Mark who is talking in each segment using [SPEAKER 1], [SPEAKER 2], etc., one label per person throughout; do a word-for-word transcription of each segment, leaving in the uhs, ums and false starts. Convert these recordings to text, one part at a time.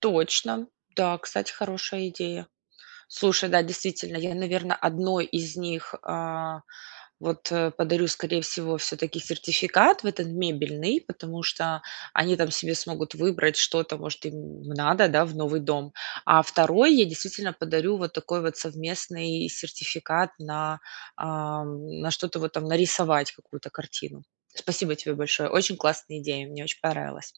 [SPEAKER 1] Точно. Да, кстати, хорошая идея. Слушай, да, действительно, я, наверно, одной из них, а, вот, подарю, скорей всего, всё-таки сертификат в этот мебельный, потому что они там себе смогут выбрать что-то, может, им надо, да, в новый дом. А второй я, действительно, подарю вот такой вот совместный сертификат на, ам, на что-то, вот там нарисовать какую-то картину. Спасибо тебе большое! Очень классная идея! Мне очень понравилось.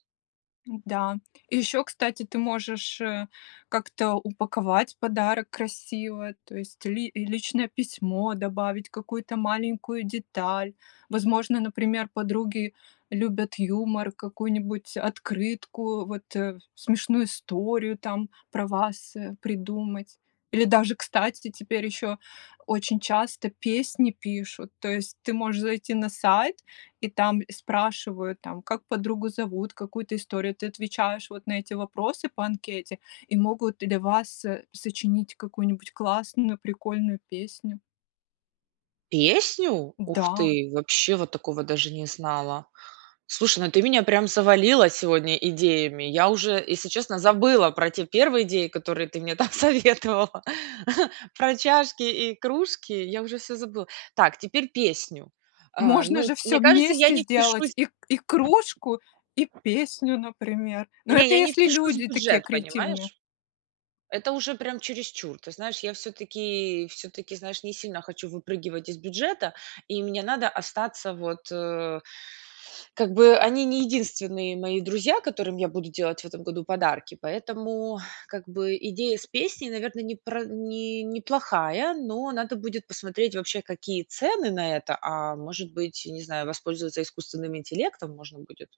[SPEAKER 2] М-да. И ещё, кстати, ты можешь, э, как-то упаковать подарок красиво, то есть, ли личное письмо добавить, какую-то маленькую деталь. Возможно, например, подруги любят юмор, какую-нибудь открытку, вот, э, смешную историю там про вас, э, придумать. Или даже, кстати, теперь ещё очень часто песни пишут. То есть, ты можешь зайти на сайт, и там спрашивают, там, как подругу зовут, какую-то историю. Ты отвечаешь, вот, на эти вопросы по анкете, и могут для вас со сочинить какую-нибудь классную, прикольную песню.
[SPEAKER 1] Песню? Ух
[SPEAKER 2] М-да.
[SPEAKER 1] ты, вообще вот такого даже не знала. Слушай, ну, ты меня, прям, завалила сегодня идеями. Я уже, если честно, забыла про те первые идеи, которые ты мне, там, советовала про чашки и кружки. Я уже всё забыла. Так, теперь песню. А,
[SPEAKER 2] Можно
[SPEAKER 1] ну,
[SPEAKER 2] же
[SPEAKER 1] мне
[SPEAKER 2] всё
[SPEAKER 1] кажется, я
[SPEAKER 2] вместе
[SPEAKER 1] не
[SPEAKER 2] сделать:
[SPEAKER 1] впишусь
[SPEAKER 2] и и кружку, и песню, например. Но
[SPEAKER 1] Не,
[SPEAKER 2] это
[SPEAKER 1] я не
[SPEAKER 2] если
[SPEAKER 1] впишусь в
[SPEAKER 2] люди такие
[SPEAKER 1] бюджет,
[SPEAKER 2] креативные.
[SPEAKER 1] понимаешь? Это уже, прям, чересчур. Ты знаешь, я всё-таки всё-таки, знаешь, не сильно хочу выпрыгивать из бюджета, и мне надо остаться, вот, э, как бы, они не единственные мои друзья, которым я буду делать в этом году подарки, поэтому, как бы, идея с песней, наверно, непр не неплохая, но надо будет посмотреть, вообще, какие цены на это, а, может быть, не знаю, воспользоваться искусственным интеллектом можно будет.